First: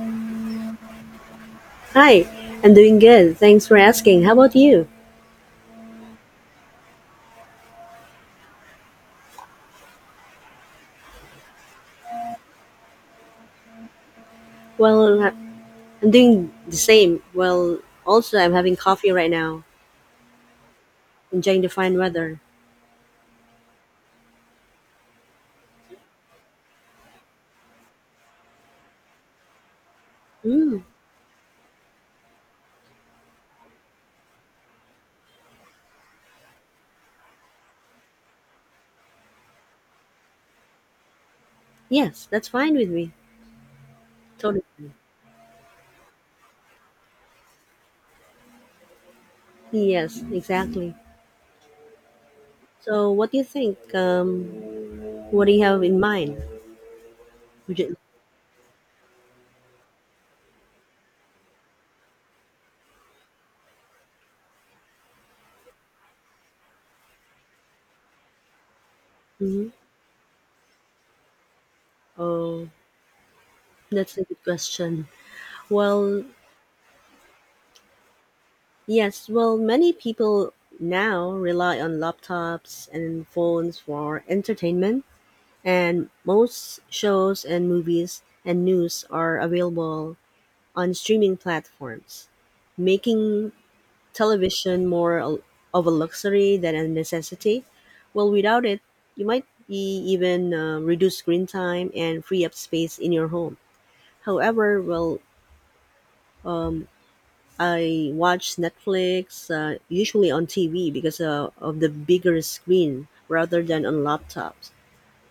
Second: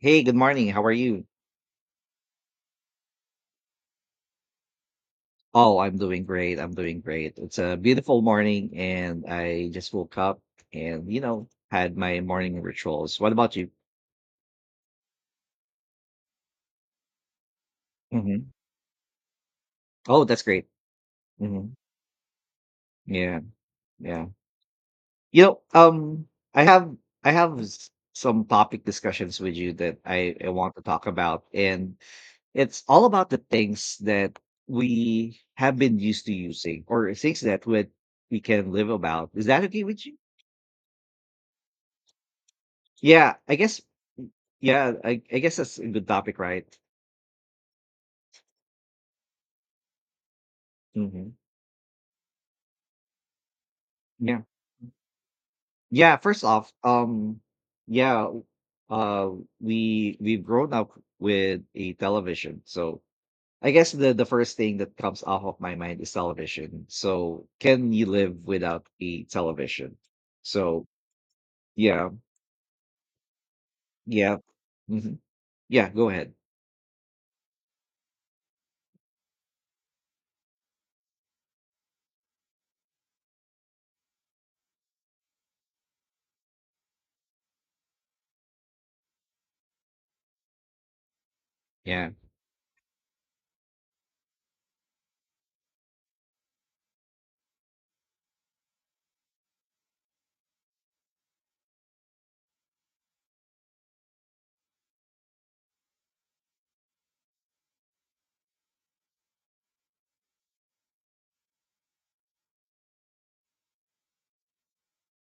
Hey, good morning. How are you? Hi, I'm doing good. Thanks for asking. How about you? Oh, I'm doing great. I'm doing great. It's a beautiful morning, and I just woke up and, you know, had my morning rituals. What about you? Well, I'm doing the same. Well, also, Hmm I'm having coffee right now, Oh, that's great. enjoying Hmm the fine weather. Yeah, yeah. You know, um, I have some topic discussions with you that I want to Mm, talk about, and it's all about the things that we have been used to using or things that we can live about. Is that okay with you? yes, that's fine with me. Yeah, I guess. Yeah, Totally. I guess that's a good topic, right? Yes, exactly. hmm So, what do you think? Yeah. What do you have in Yeah, mind? first off, Would you, yeah, uh we've grown up with a television. So I guess the first thing that comes off of my mind is television. So can you live without a mhm. television? So yeah, Oh, that's a yeah. good question. hmm Yeah, go Well, ahead. yes, well, many people now rely on laptops and phones for entertainment, and most shows and movies and news are available on streaming Yeah. platforms, making television more of a luxury than a necessity. Without it, you might be even reduce screen time and free up space in your home. However, um, I watch Netflix usually on TV because of the bigger screen rather than on laptops.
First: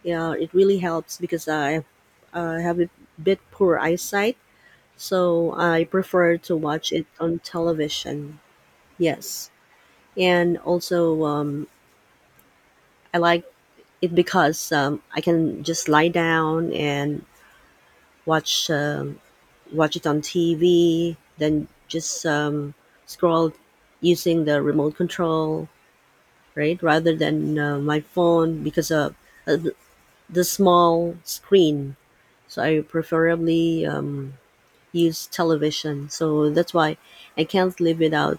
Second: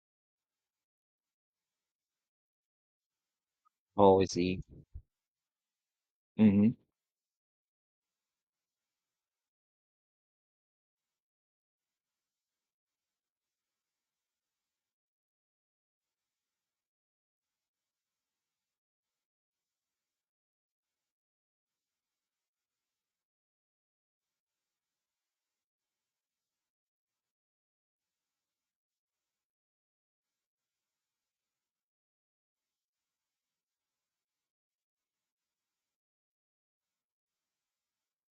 Yeah, it really helps because I have a bit poor Always eyesight, see. so I prefer to Hmm watch it on television. Yes, and also I like it because I can just lie down and watch um, watch it on TV, then just scroll using the remote control, right, rather than my phone because of uh, the the small screen. So I preferably use television. So that's why I can't live without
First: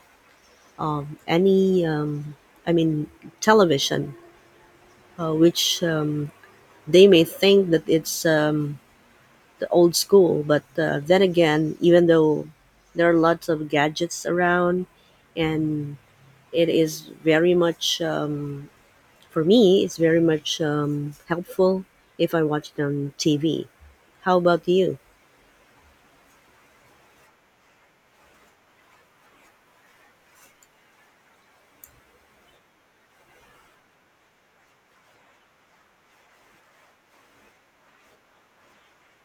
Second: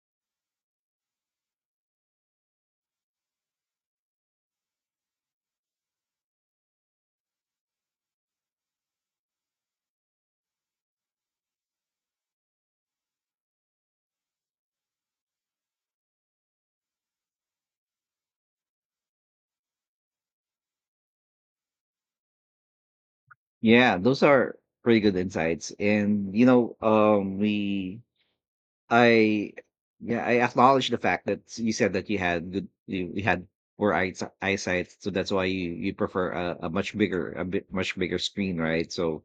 um, any, um, I mean, television, which they may think that it's the old school. But then again, even though there are lots of gadgets around, and it is very much, for me, it's very much helpful if I watch it on TV. Yeah, those How are about you? pretty good insights. And you know, we I yeah, I acknowledge the fact that you said that you had you had poor eyesight, so that's why you prefer a much bigger a bit much bigger screen, right? So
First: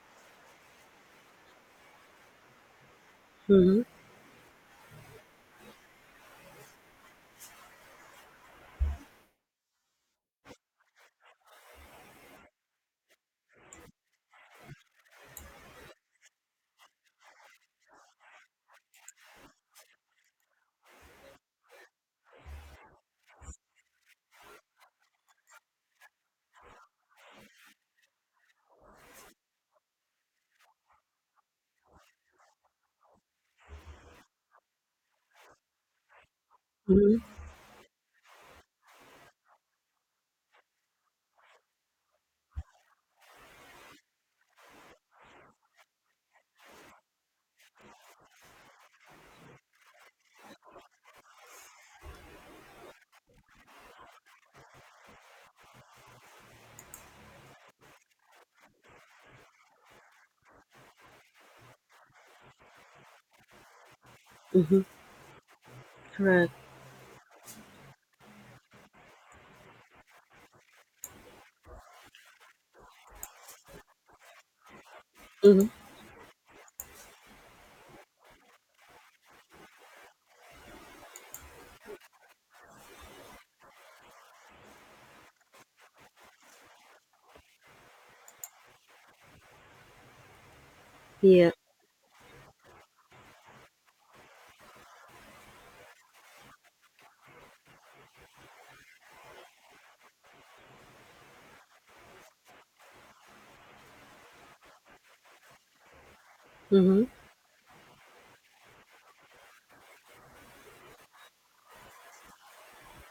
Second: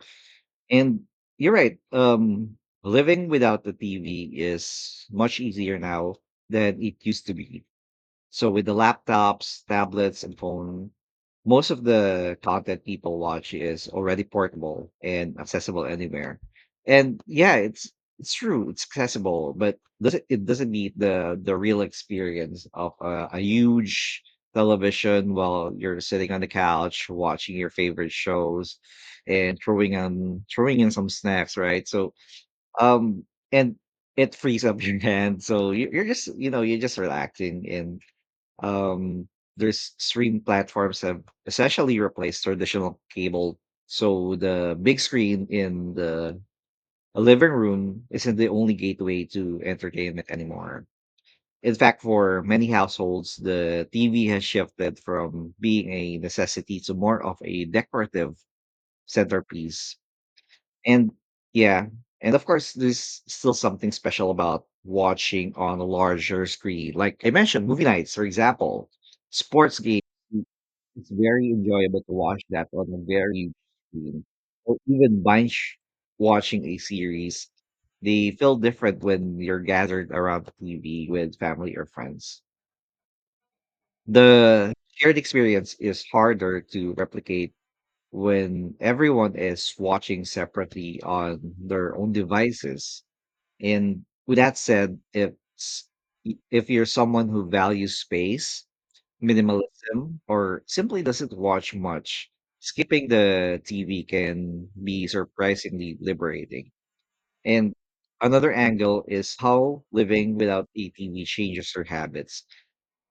and you're right. Living without the Mm-hmm. TV is much easier now than it used to be. So with the laptops, tablets, and phone, most of the content people watch is already portable and accessible anywhere. And yeah, it's true, it's accessible, but doesn't meet the real experience of a huge television while you're sitting on the couch watching your favorite shows and throwing in some snacks, right? So um and it frees up your hand, so you're just, you know, you're just Mm-hmm. relaxing. And um there's stream platforms have essentially replaced traditional cable, so the big screen in the living room isn't the only gateway to entertainment anymore. In fact, for many households, the TV has shifted from being a necessity to more of a decorative centerpiece. And yeah, and of course there's still something special about Mm-hmm. watching on a larger Correct. screen, like I mentioned, movie nights, for example, sports games. It's very enjoyable to watch that on a very huge screen. Or even Mm-hmm. binge watching a series. They feel different when you're gathered around the TV with family or friends. The shared experience is harder to replicate when everyone is watching separately on Yeah. their own devices. And with that said, if you're someone who values space, minimalism, or simply doesn't watch much, skipping the TV can be surprisingly liberating. Mm-hmm. And another angle is how living without a TV changes your habits.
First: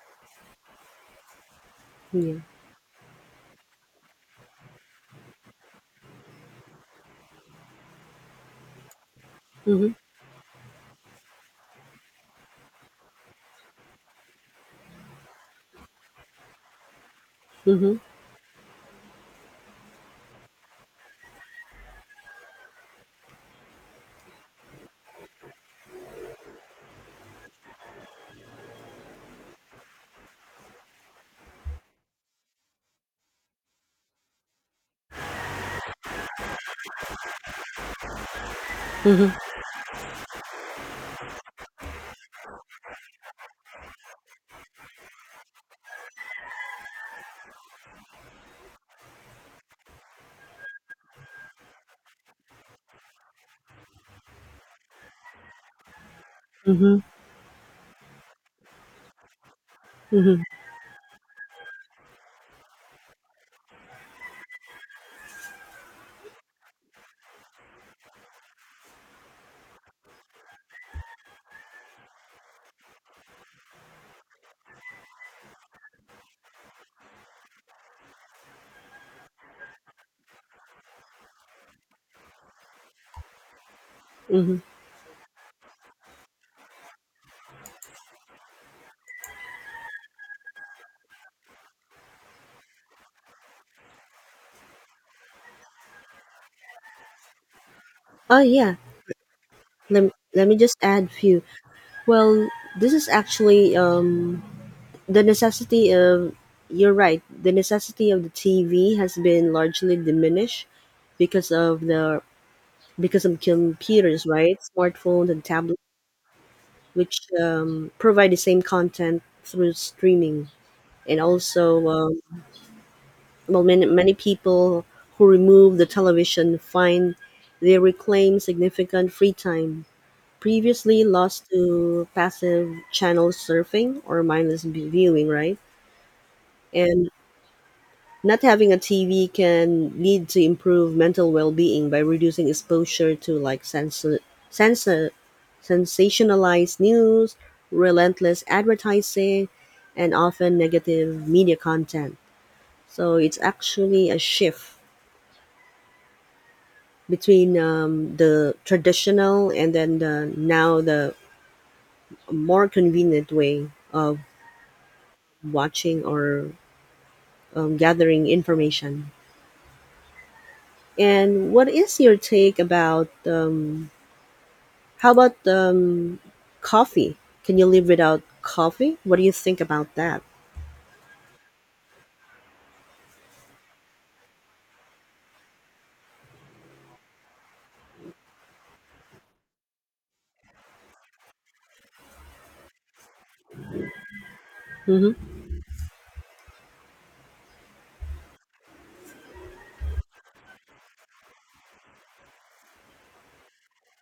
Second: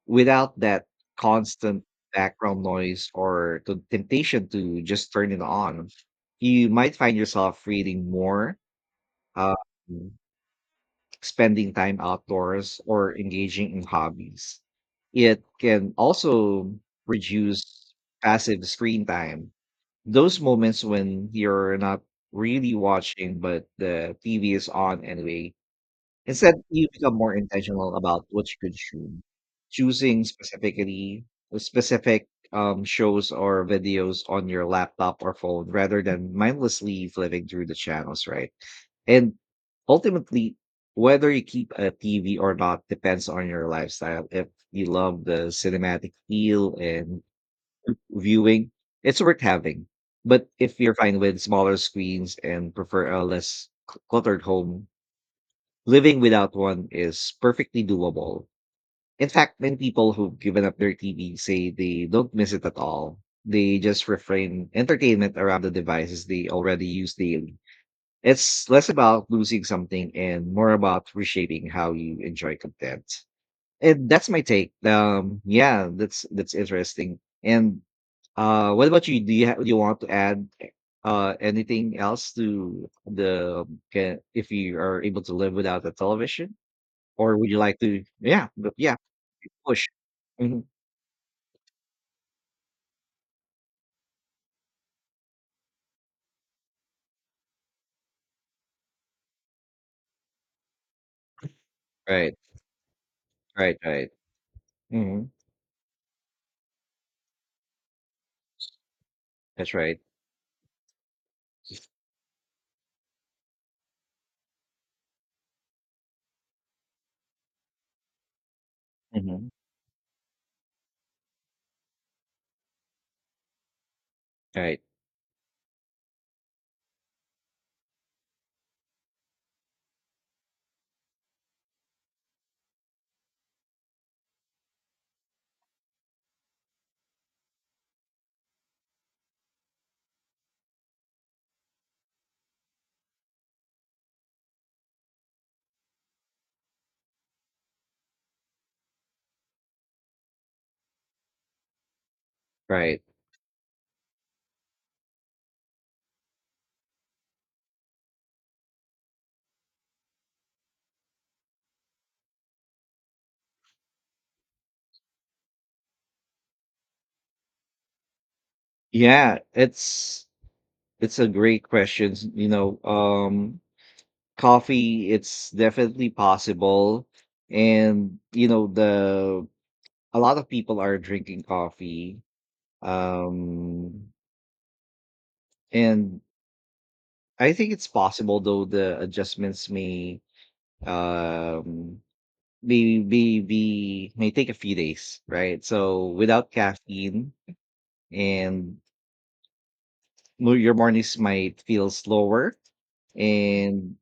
Without that constant Yeah. background noise or the temptation to just turn it on, you might find yourself reading more, uh, Mhm. spending time outdoors or engaging in hobbies. It can also reduce Mhm. passive screen time. Those moments when you're not really watching, but the TV is on anyway. Instead, you become more intentional about what you consume, choosing specific shows or videos on your laptop or phone rather than mindlessly flipping through the channels, right? Mhm. And ultimately, whether you keep a TV or not depends on your lifestyle. If you love the cinematic feel and viewing, it's worth having. But if you're fine with smaller screens and prefer a less cluttered home, living without one Mhm. is perfectly doable. In fact, many people who've Mhm. given up their TV say they don't miss it at all. They just refrain entertainment around the devices they already use daily. It's less about losing something and more about reshaping how you enjoy content. And that's my take. Yeah, that's interesting. And what about you? Do you do you want to add anything else to the can, if Mhm. you are able to live without a television, or would you like to? Yeah, but yeah, push. Hmm Oh yeah. Let me just add few. Right, Well, this is actually right, right. Hmm the necessity of you're right. The necessity of the TV has been That's largely right. diminished because of computers, right? Smartphones and tablets, which provide the same content hmm through streaming, and also well, many Right, people who remove the television find they reclaim significant free time previously lost to passive channel surfing or mindless viewing, right. And not having a TV can lead to improved mental well-being by reducing exposure to like sensor, sensor sensationalized news, relentless advertising, and often negative media content. right. So it's actually a shift between the traditional and then the more convenient way of watching or gathering information. Yeah, it's a And great what is question. your take about how Coffee, about it's definitely possible. coffee? Can you live And, without you know, coffee? What do you the think about a that? lot of people are drinking coffee. Um, and I think it's possible though the adjustments may um be may take a few Mm-hmm. days, right? So without caffeine and your mornings might feel slower and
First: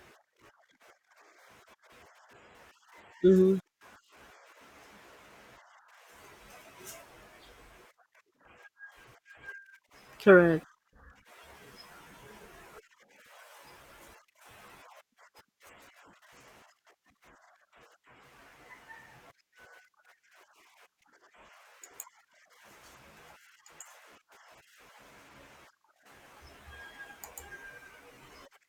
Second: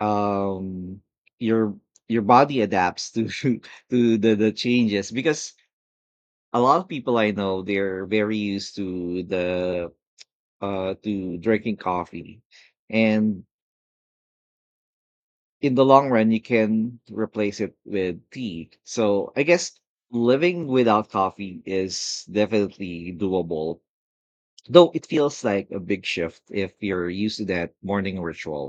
um your your body adapts to Mm-hmm. to the changes, because a lot of people I know they're very used to the Correct. To drinking coffee. And in the long run you can replace it with tea, so I guess living without coffee is definitely doable, though it feels like a big shift if you're used to that morning ritual.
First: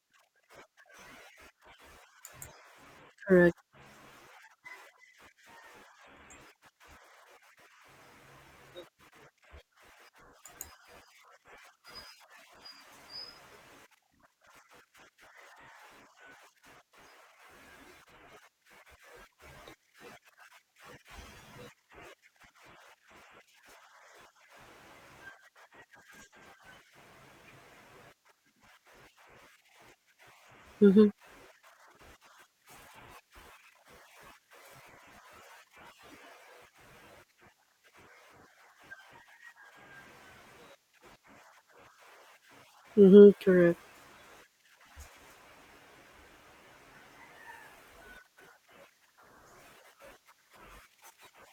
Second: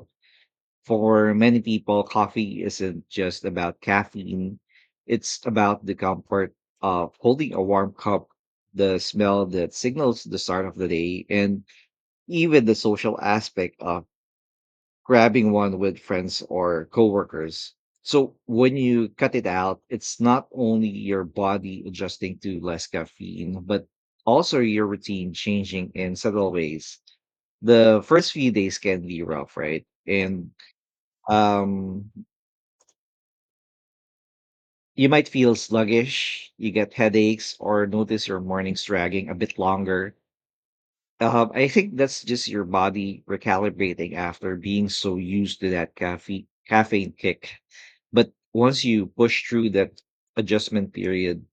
For many people, coffee isn't just Correct. about caffeine, it's about the comfort of holding a warm cup, the smell that signals the start of the day, and even the social aspect of grabbing one with friends or coworkers. So when you cut it out, it's not only your body adjusting to less caffeine, but also your routine changing in subtle ways. The first few days can be rough, right? And Mm-hmm. um You might feel sluggish, you get headaches, or notice your mornings dragging a bit longer. I think that's just your body Mm-hmm. Correct. recalibrating after being so used to that caffeine kick. But once you push through that adjustment period,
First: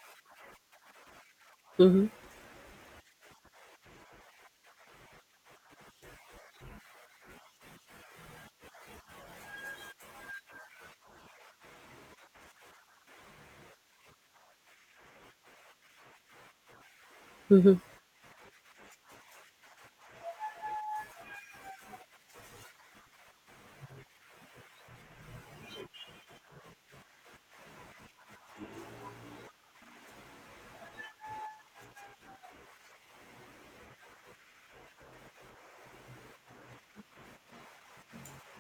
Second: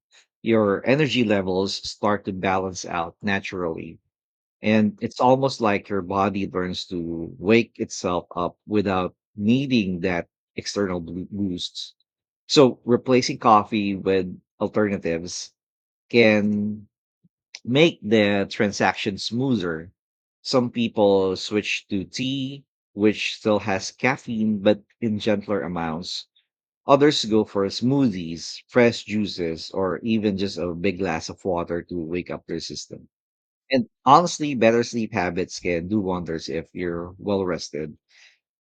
your energy levels Mm-hmm. start to balance out naturally. And it's almost like your body learns to wake itself up without needing that external boost. So replacing coffee with alternatives can make the transaction smoother. Some people switch to tea, which still has caffeine but in gentler amounts. Others go for smoothies, fresh juices, or even just a big glass of water to wake up their system. And honestly, better sleep habits can do wonders if you're well rested.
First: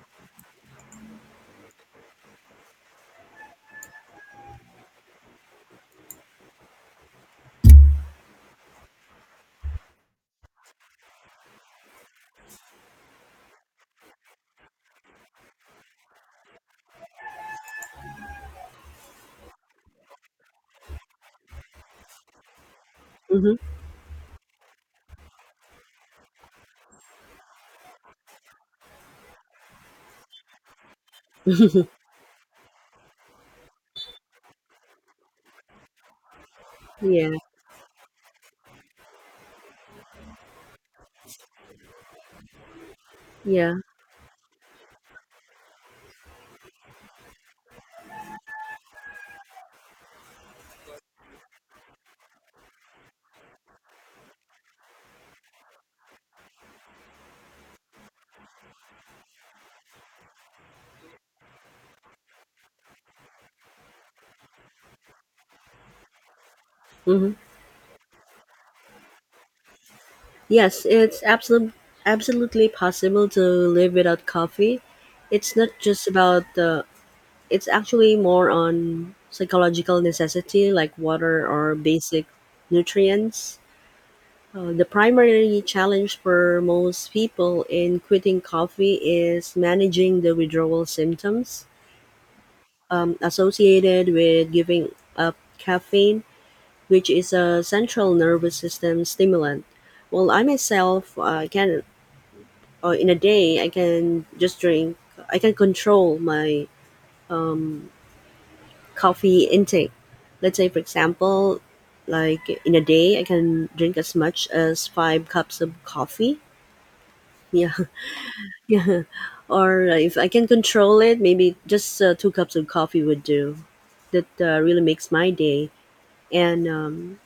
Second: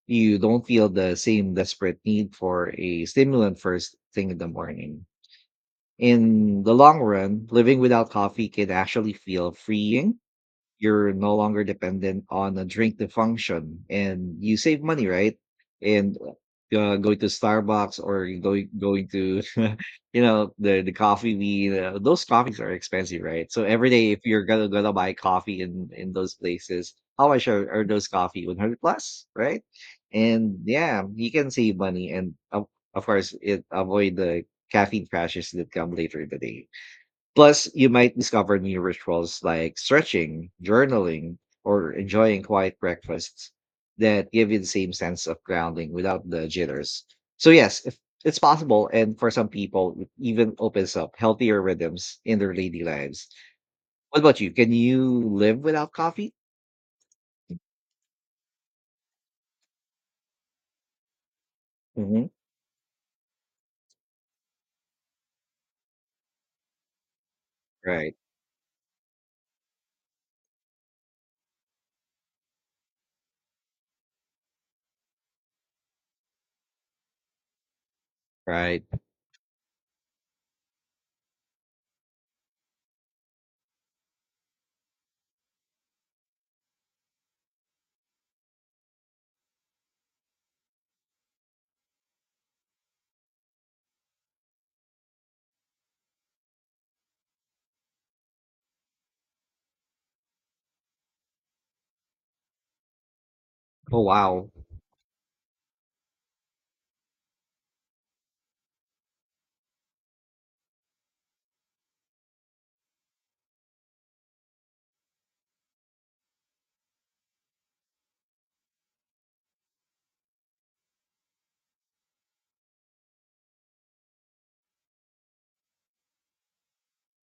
You don't feel the same desperate need for a stimulant first thing in the morning. In the long run, living without coffee can actually feel freeing. You're no longer dependent on a drink to function, and you save money, right? And going to Starbucks or going to you know the coffee bean, those coffees are expensive, right? Mm-hmm. So every day if you're gonna buy coffee in those places, how much are those coffee? 100 plus, right? And yeah, you can save Mm-hmm. money. Of course it avoid the caffeine crashes that come later in the day. yeah. Plus, you might discover new rituals like stretching, journaling, or enjoying quiet breakfasts Yeah. that give you the same sense of grounding without the jitters. So, yes, if it's possible. And for some people, it even opens up healthier rhythms in their daily lives. What about you? Can you live without coffee? Hmm Mm-hmm. Right, Yes, it's absolutely possible to live without coffee. It's not just about the it's Actually more right. on psychological necessity like water or basic nutrients. The primary challenge for most people in quitting coffee is managing the withdrawal symptoms associated with giving up caffeine, which is a central nervous system stimulant. Well, I myself can or in a day I Oh, can wow. just drink. I can control my um, coffee intake. Let's say, for example, like in a day I can drink as much as five cups of coffee. Yeah, yeah. Or if I can control it, maybe just two cups of coffee would do. That really makes my day. And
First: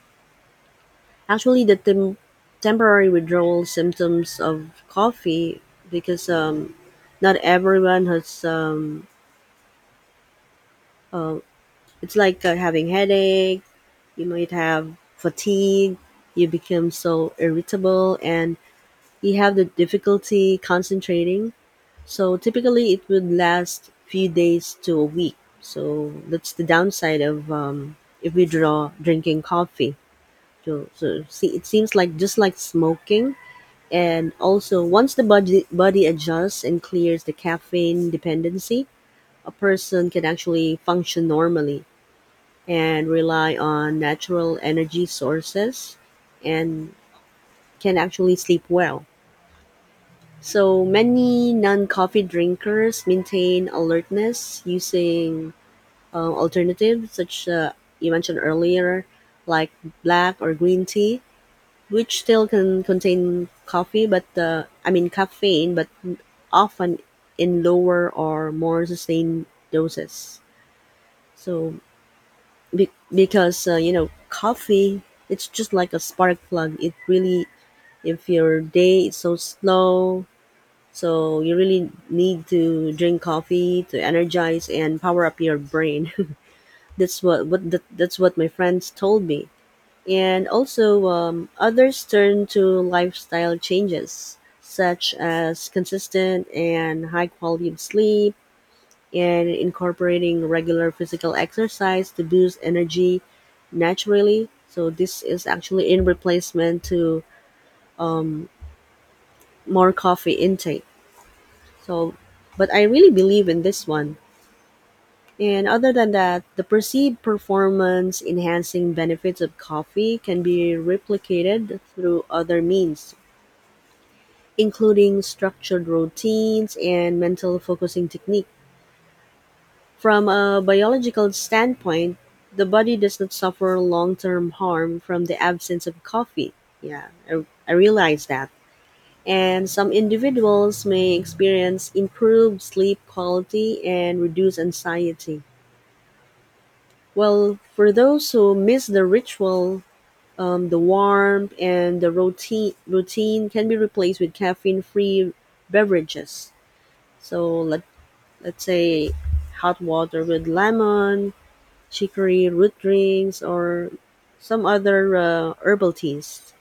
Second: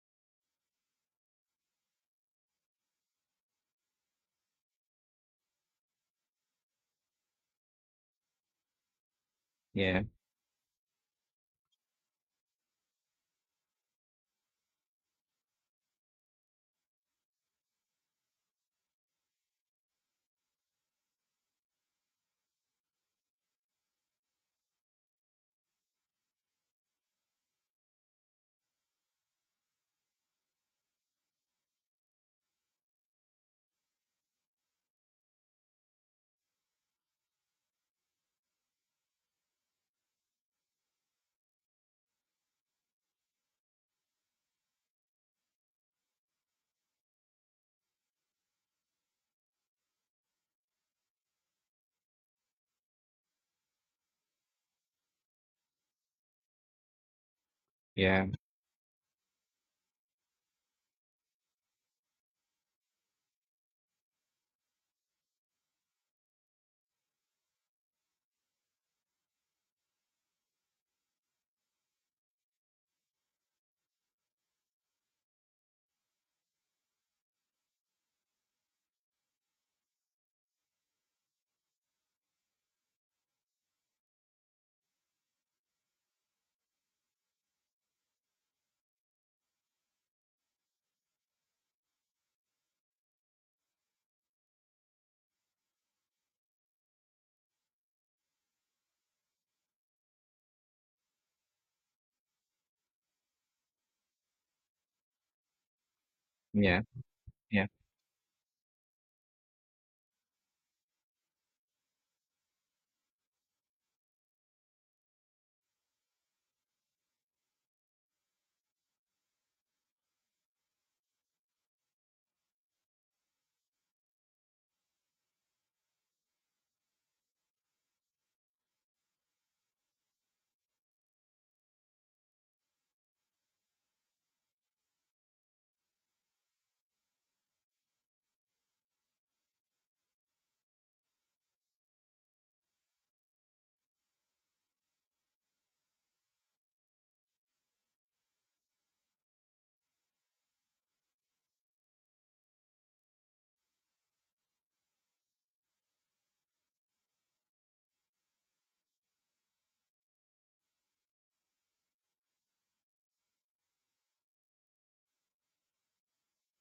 actually, the temporary withdrawal symptoms of coffee, because not everyone has Yeah, uh, it's like having headache, you might have fatigue, you become so irritable, and you have the difficulty concentrating. So typically it would last few days to a week. So that's the downside of if we draw drinking coffee. So, so see, it seems like just like smoking. And also, once the body adjusts and clears the caffeine dependency, a person can actually function normally and rely on natural energy sources, and can actually sleep well. So many non-coffee drinkers maintain alertness using alternatives such you yeah, mentioned earlier, like black or green tea, which still can contain coffee, but I mean caffeine, but often in lower or more sustained doses. So because you know, coffee, it's just like a spark plug. It really, if your day is so slow, so you really need to drink coffee to energize and power up your brain. That's what my friends told me. And also others turn to lifestyle changes such as consistent and high quality of sleep, and incorporating regular physical exercise to boost energy naturally. So this is actually in yeah, replacement to yeah. um, more coffee intake. So, but I really believe in this one. And other than that, the perceived performance enhancing benefits of coffee can be replicated through other means, including structured routines and mental focusing techniques. From a biological standpoint, the body does not suffer long-term harm from the absence of coffee. Yeah, I realize that. And some individuals may experience improved sleep quality and reduce anxiety. Well, for those who miss the ritual, the warmth and the routine can be replaced with caffeine-free beverages. So let's say hot water with lemon, chicory root drinks, or some other herbal teas.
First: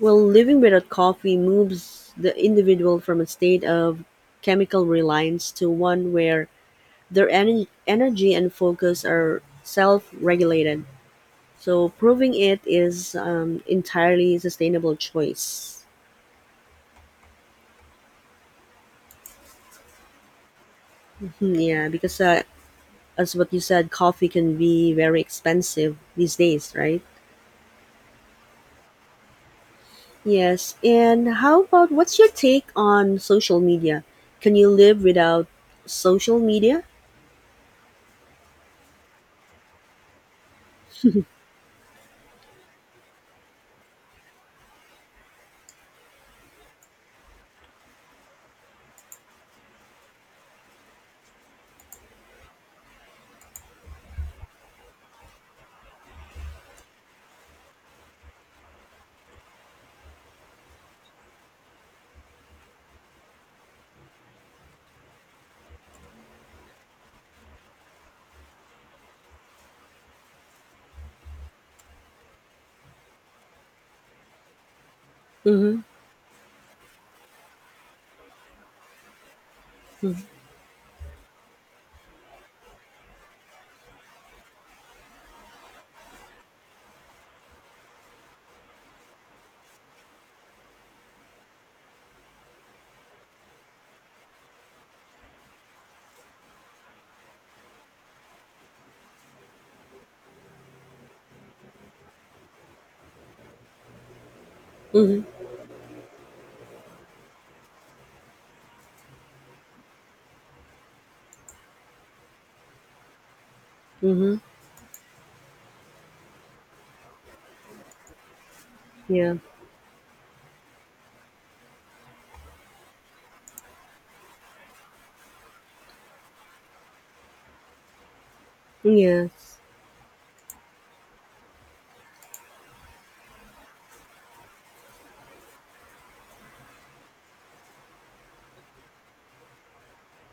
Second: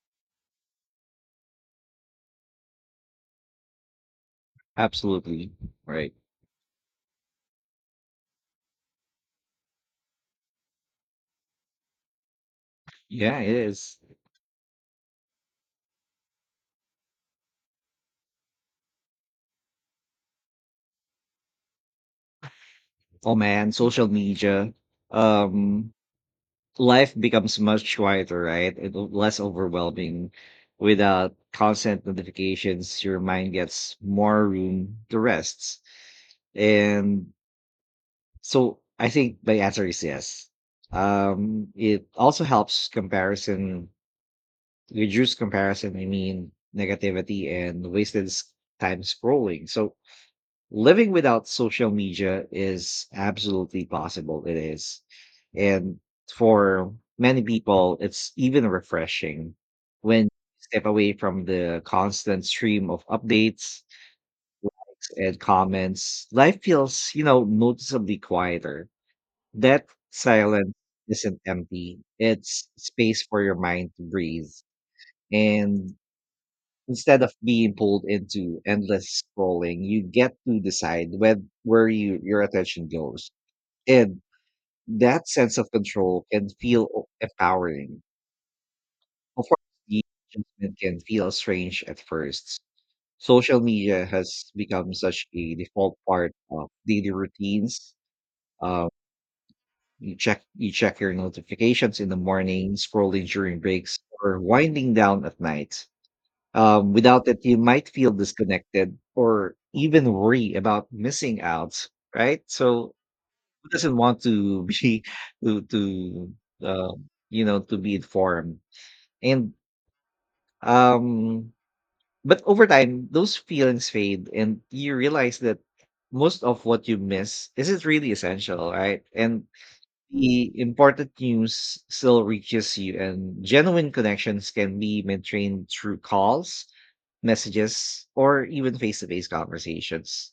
Well, living without coffee moves the individual from a state of chemical Absolutely. reliance to Right. one where their energy and focus are self regulated. So, proving it is Yeah, it is. entirely sustainable choice. Mhm. Yeah, because Oh, as what you man, said, social coffee can media. be very Um, expensive these days, right? life becomes much quieter, right? It less overwhelming. Yes, Without and how about constant what's your take notifications, on your mind social gets media? more Can you room live to without rest. social media? And so I think my answer is yes. It also helps reduce comparison, I mean, negativity and wasted time scrolling. So living without social media is absolutely possible. It is. And for many people, it's even refreshing when you step away from the constant stream of updates, likes, and comments. Life feels, you know, noticeably quieter. That silence isn't empty, it's space for your mind to breathe. Mm-hmm. And instead of being pulled into endless scrolling, you Mm-hmm. get to decide when, where your attention goes. And that sense of control can feel empowering. Of course, the adjustment can feel strange at first. Social media has become such a default part of daily routines. Um, you check your notifications in the morning, scrolling during breaks, or winding down Mm-hmm. at night. Without it, you might feel disconnected or even worry about missing out, right? So who doesn't want Mm-hmm. to be to you know, to be informed? Yeah. And um, but over time, those feelings fade, and you realize that most of what you miss isn't really essential, right? And Yes. the important news still reaches you, and genuine connections can be maintained through calls, messages, or even face to face conversations.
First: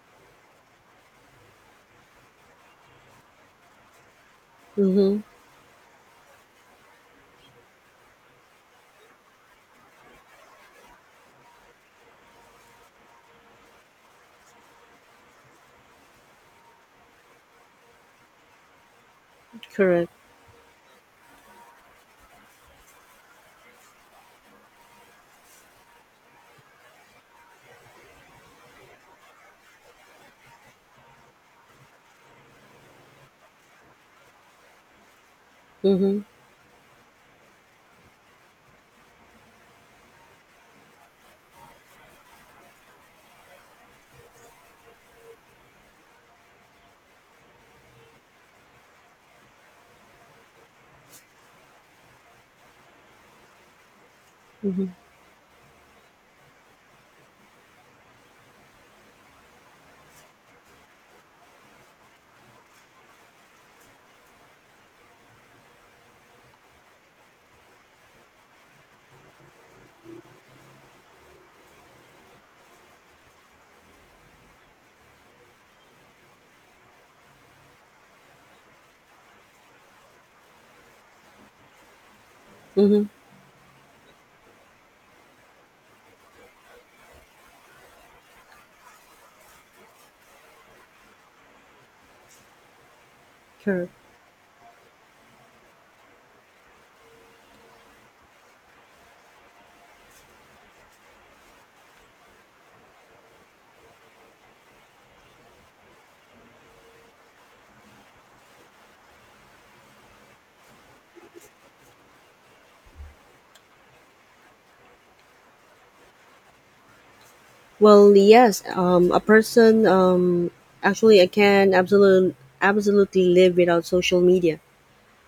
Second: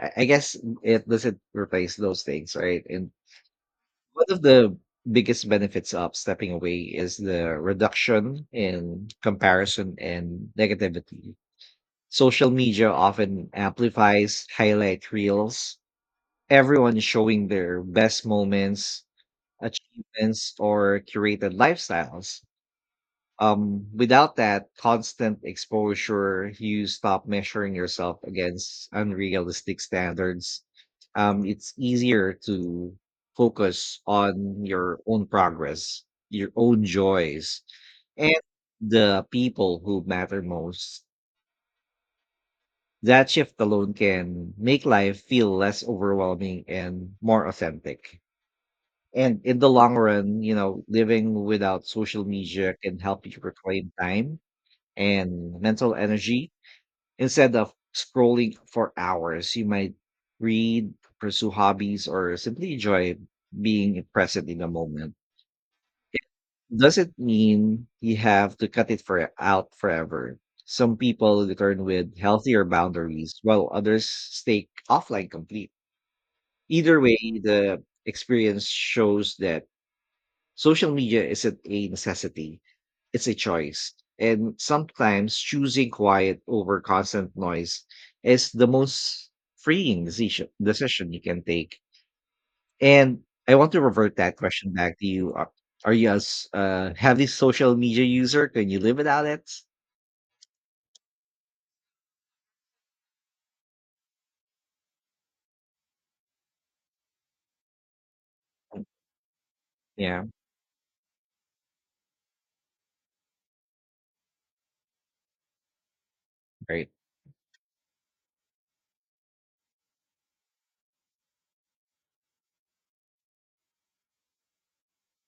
I guess it doesn't replace those things, right? And one of the Mm-hmm. biggest benefits of stepping away is the reduction in comparison and negativity. Social media often amplifies highlight reels, everyone showing their best moments, Correct. achievements, or curated lifestyles. Without that constant exposure, you stop measuring yourself against unrealistic standards. It's easier to focus on your own progress, Mm-hmm. your own joys, and the people who matter most. That shift alone can make life feel less overwhelming and more authentic. And in the long run, you know, living without social media can help you reclaim time Mm-hmm. and mental energy. Instead of scrolling for hours, you might read, pursue hobbies, or simply enjoy being present in the moment. Doesn't mean you have to cut it for out forever. Some people return with healthier boundaries, while others stay offline complete. Either way, the experience shows that social media isn't a necessity, Mm-hmm. it's a choice. And sometimes choosing quiet over constant noise is the most freeing decision you can take. And I want to Correct. revert that question back to you. Are heavy social media user? Can you live without it? Yeah, right, Well, yes. A person. Actually, I can absolutely live without social media.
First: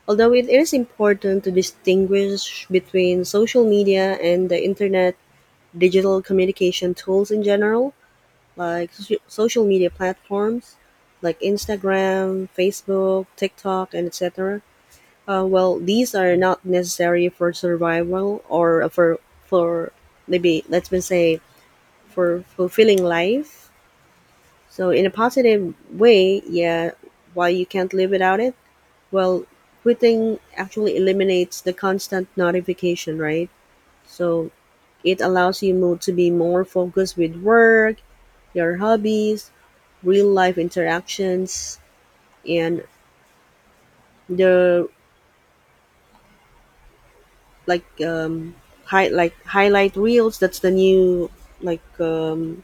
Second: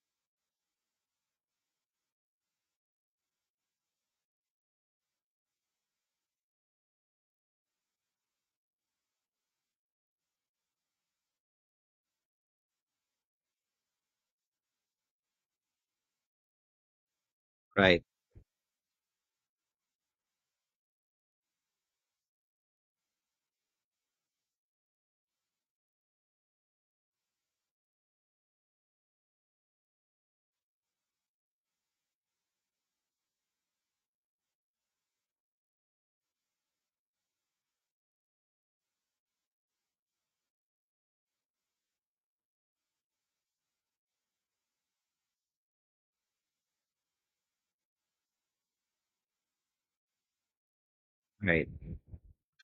Although it is important to distinguish between social media and the internet digital communication tools in general, like social media platforms like Instagram, Facebook, TikTok, and etc. Well, these are not necessary for right, survival or for maybe let's been say for fulfilling life. So in a positive way, yeah, why you can't live without it? Well, quitting actually eliminates the constant notification, right? So it allows you to be more focused with work, your hobbies, real life interactions, and the like um, highlight reels. That's the new right, like um,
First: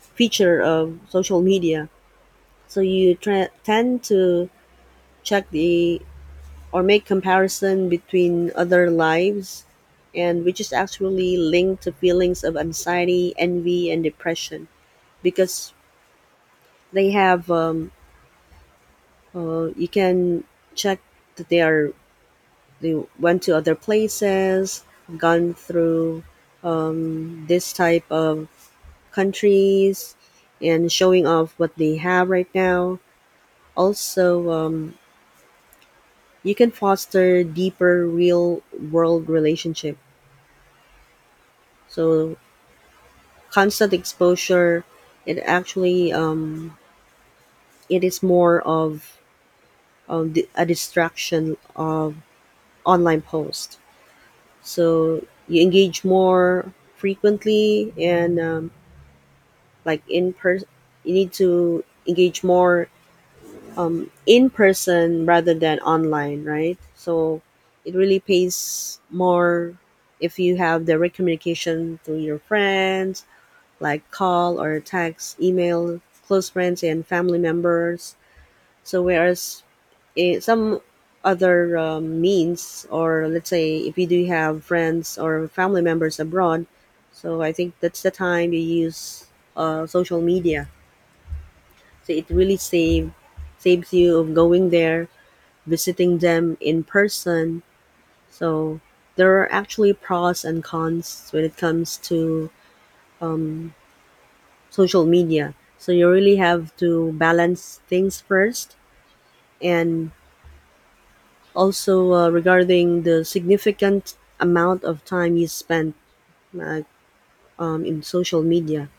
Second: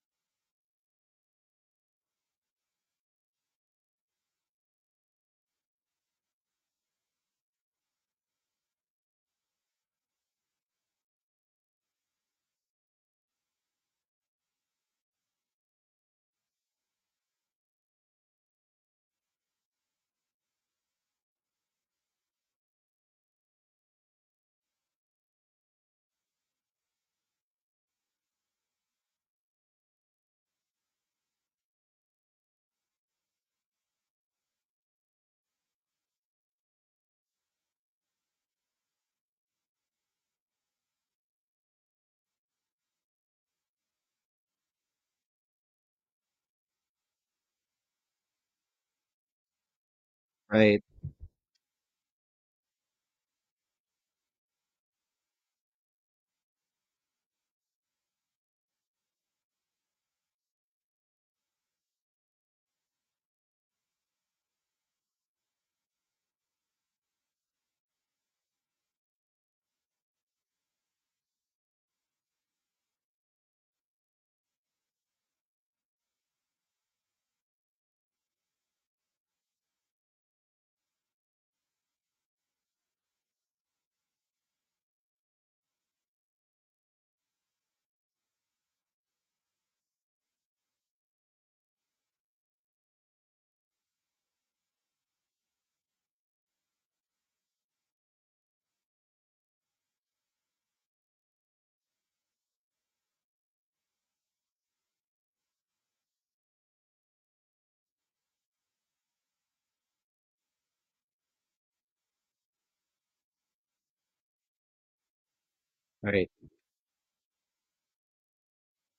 feature of social media. So you tend to check the or make comparison between other lives, and which is actually linked to feelings of anxiety, envy, and depression. Because they have you can check that they went to other places, gone through this type of countries, and showing off what they have right now. Also you can foster deeper real world relationship. So constant exposure, it actually it is more of a right, distraction of online post. So you engage more frequently, and like in person, you need to engage more in person rather than online, right? So it really pays more if you have direct communication through your friends, like call or text email, close friends and family members. So whereas some other means, or let's say if you do have friends or family members abroad, so I think that's the time you use social media. So it really saves you of going there, visiting them in person. So there are actually pros and cons when it comes to um, social media. So you really have to balance things first. And also, regarding the significant amount of time you spend, right. like in social media.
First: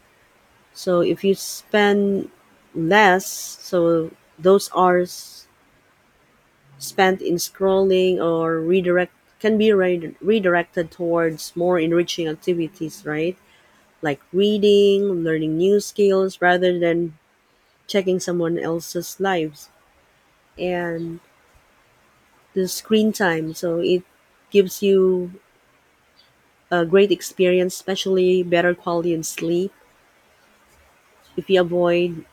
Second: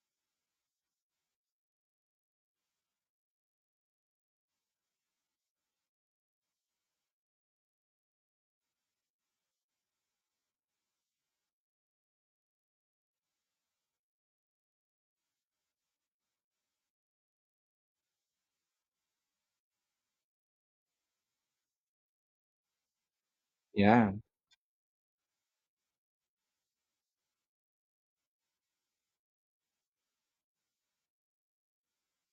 So if you spend less, so those hours spent in scrolling or redirect can be redirected towards more enriching activities, right? Like reading, learning new skills, rather than checking someone else's lives. And the screen time, so it Yeah, gives you a great experience, especially better quality in sleep if you avoid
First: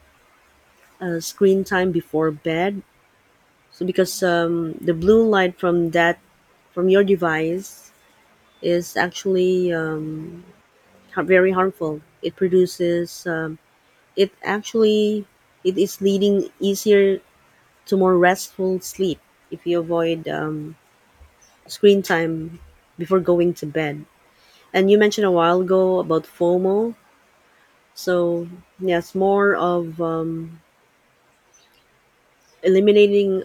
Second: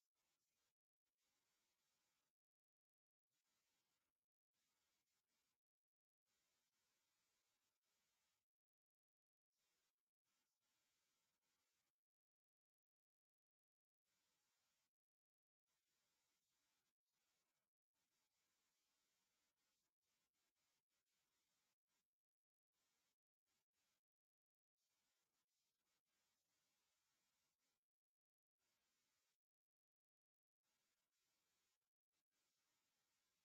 screen time before bed. So because the blue light from that from your device is actually very harmful. It produces it actually, it is leading easier to more restful sleep if you avoid screen time before going to bed. And you mentioned a while ago about FOMO. So yes, more of eliminating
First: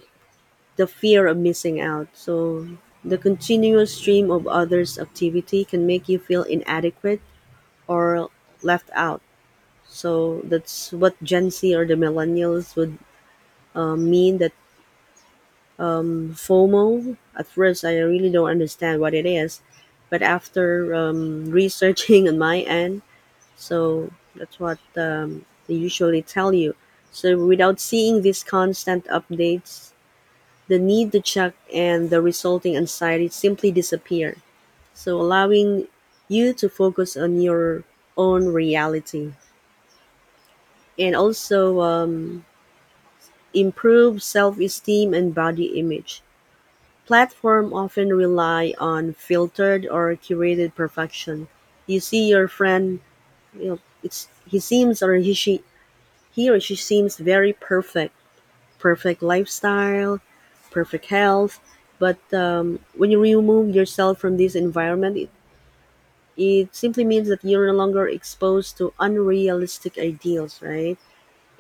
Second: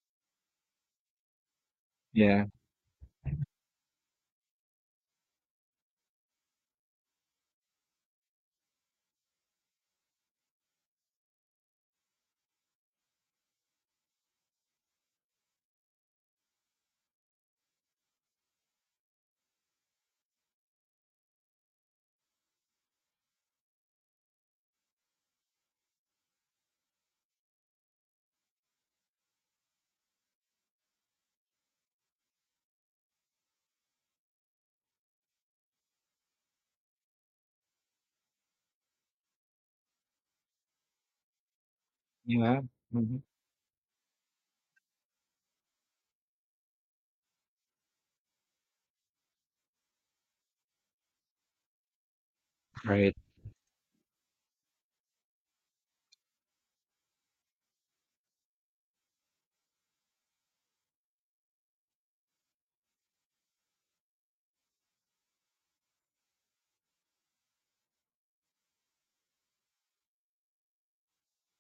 the fear of missing out. yeah, So the continuous stream of others' activity can make you feel inadequate or left out. So that's what Gen Z or the millennials would mean that FOMO. At first, I really don't understand what it is, but after researching on my end, so that's what they usually tell you. So without seeing these constant updates, the need to check and the resulting anxiety simply disappear, so allowing you to focus on your own reality. And also yeah. Mhm. improve self-esteem and body image. Platform often rely on filtered or curated perfection. You see your friend, Right, you know, it's he seems or he she he or she seems very perfect, perfect lifestyle, perfect health. But when you remove yourself from this environment, it simply means that you're no longer exposed to unrealistic ideals, right?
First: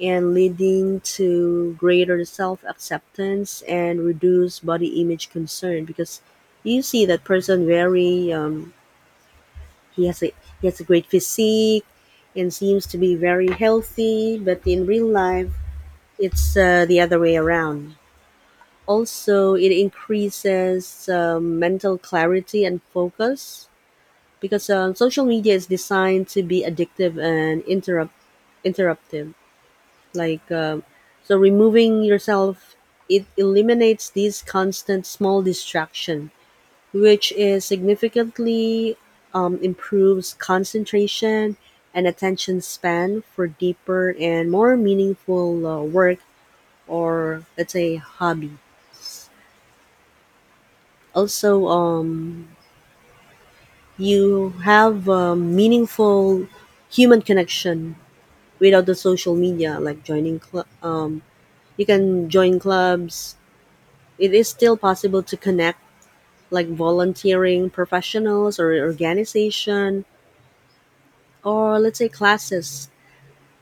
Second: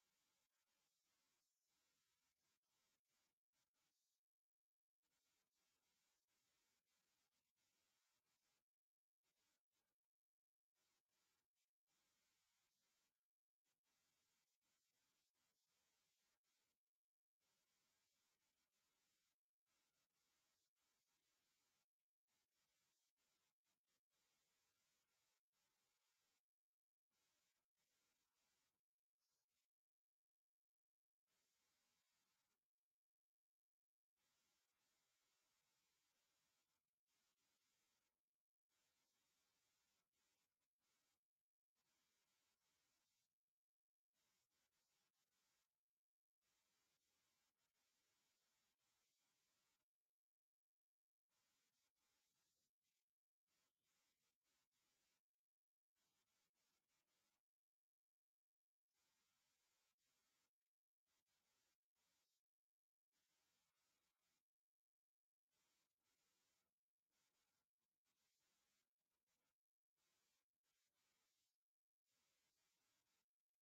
And leading to greater self acceptance and reduce body image concern, because you see that person very um, he has a he has a great physique and seems to be very healthy, but in real life it's the other way around. Also, it increases mental clarity and focus, because social media is designed to be addictive and interruptive. Like, um so removing yourself, it eliminates these constant small distraction, which is significantly improves concentration and attention span for deeper and more meaningful work, or let's say hobby. Also, you have a meaningful human connection without the social media, like joining club. You can join clubs. It is still possible to connect, like volunteering, professionals, or organization, or let's say classes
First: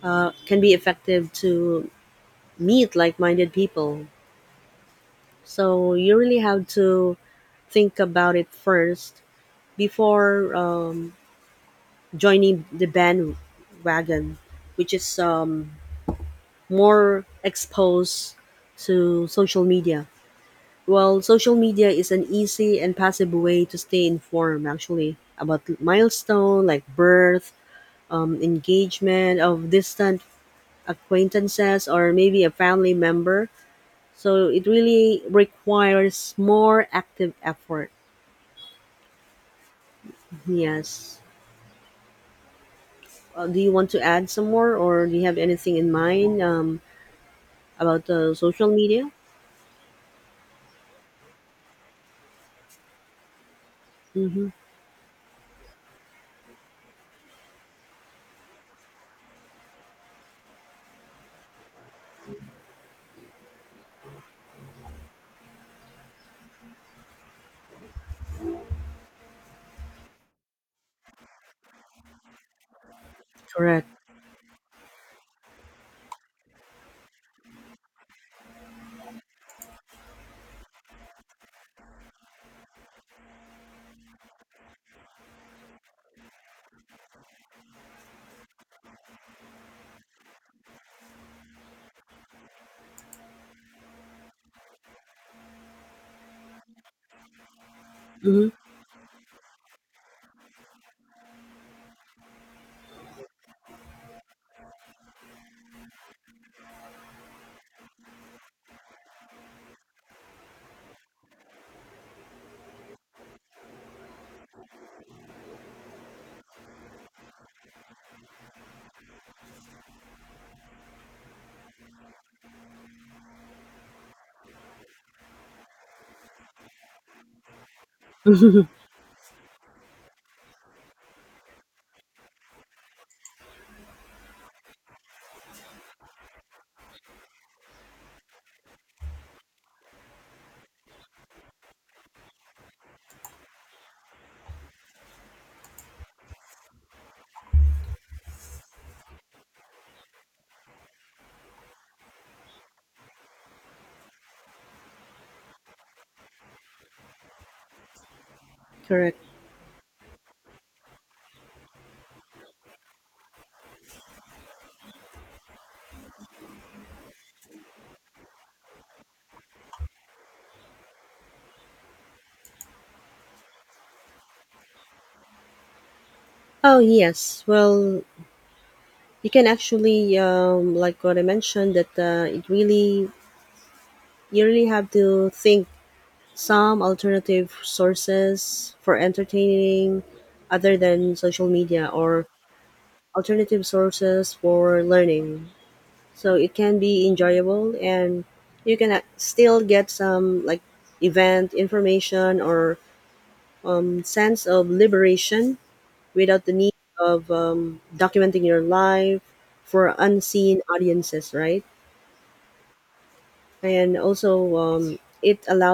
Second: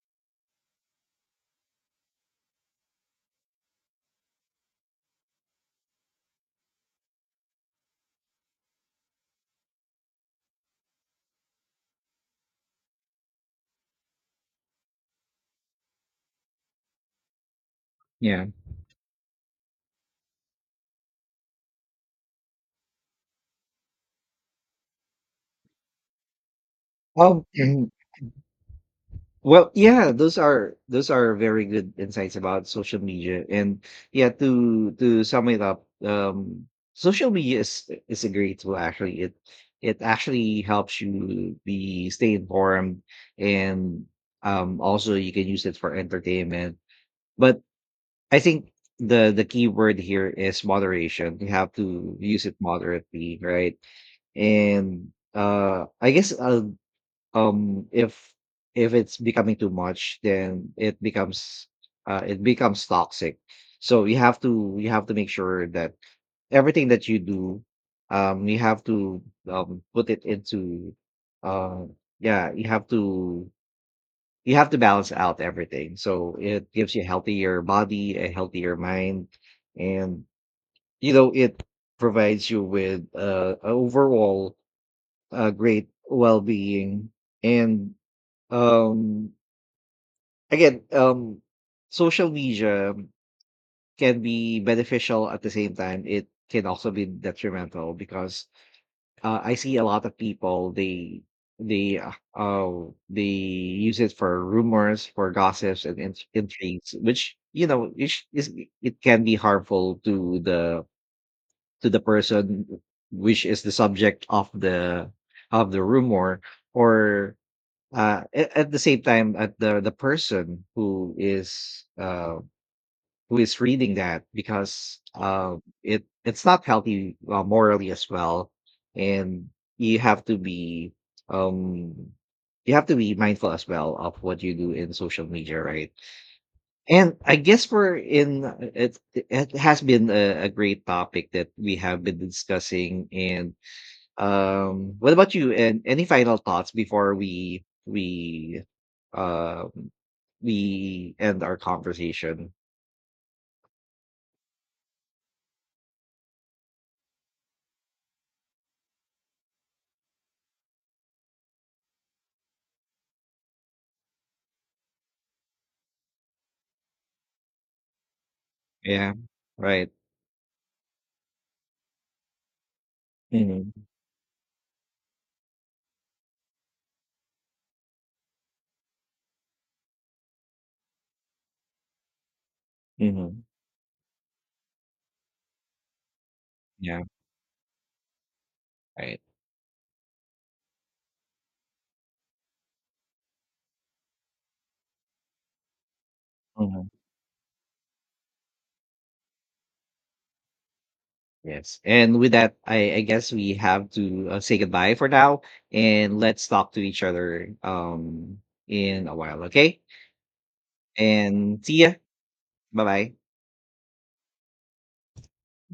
can be effective to meet like-minded people. So you really have to think about it first before joining the bandwagon, which is more exposed yeah. to social media. Well, social media is an easy and passive way to stay informed, actually, about milestone like Um, birth, engagement of well, yeah, distant those are very acquaintances, good or insights maybe a about family social media. member. And yeah, So it to really to sum it up, requires more social active media effort. is a great tool actually. It actually helps Yes. you be stay informed Do you want to and add some more, or also do you you have can use it anything in for mind? entertainment. But About the I social think media. the key word here is moderation. You have to use it moderately, right? Mm-hmm. And um if if it's becoming too much, then it becomes toxic. So you have to make sure that everything that you do you have to put it into uh, yeah, Correct. you have to balance out everything, so it gives you a healthier body, a healthier mind, and you know it provides you with a overall great well-being. And um again, social media can be beneficial. At the same time, it can also be detrimental, because I see a lot of people, they use it for rumors, for gossips and intrigues, which you know is, it can be harmful to the person which is the subject of the rumor, or at the same time at the person who is reading that, because it it's not healthy morally as well, Mm-hmm. and you have to be um you have to be mindful as well of what you do in social media, right? And I guess we're in it. It has been a great topic that we have been discussing. And what about you? And any final thoughts before um we end our conversation? Correct. Yeah, right. Mhm, Oh yes. Well, you can actually, like what I mentioned, that it really mhm. you really have to think some Yeah, alternative sources for right. entertaining other than social media, or alternative sources for learning. So it can Mhm. be enjoyable, and you can still get some like event Yes, and with information, that, or I guess we have to, sense say of goodbye for now, liberation and without let's the talk need to each of other, documenting your in a life while, okay? for unseen audiences, right? And see ya. Bye-bye. And also, it allows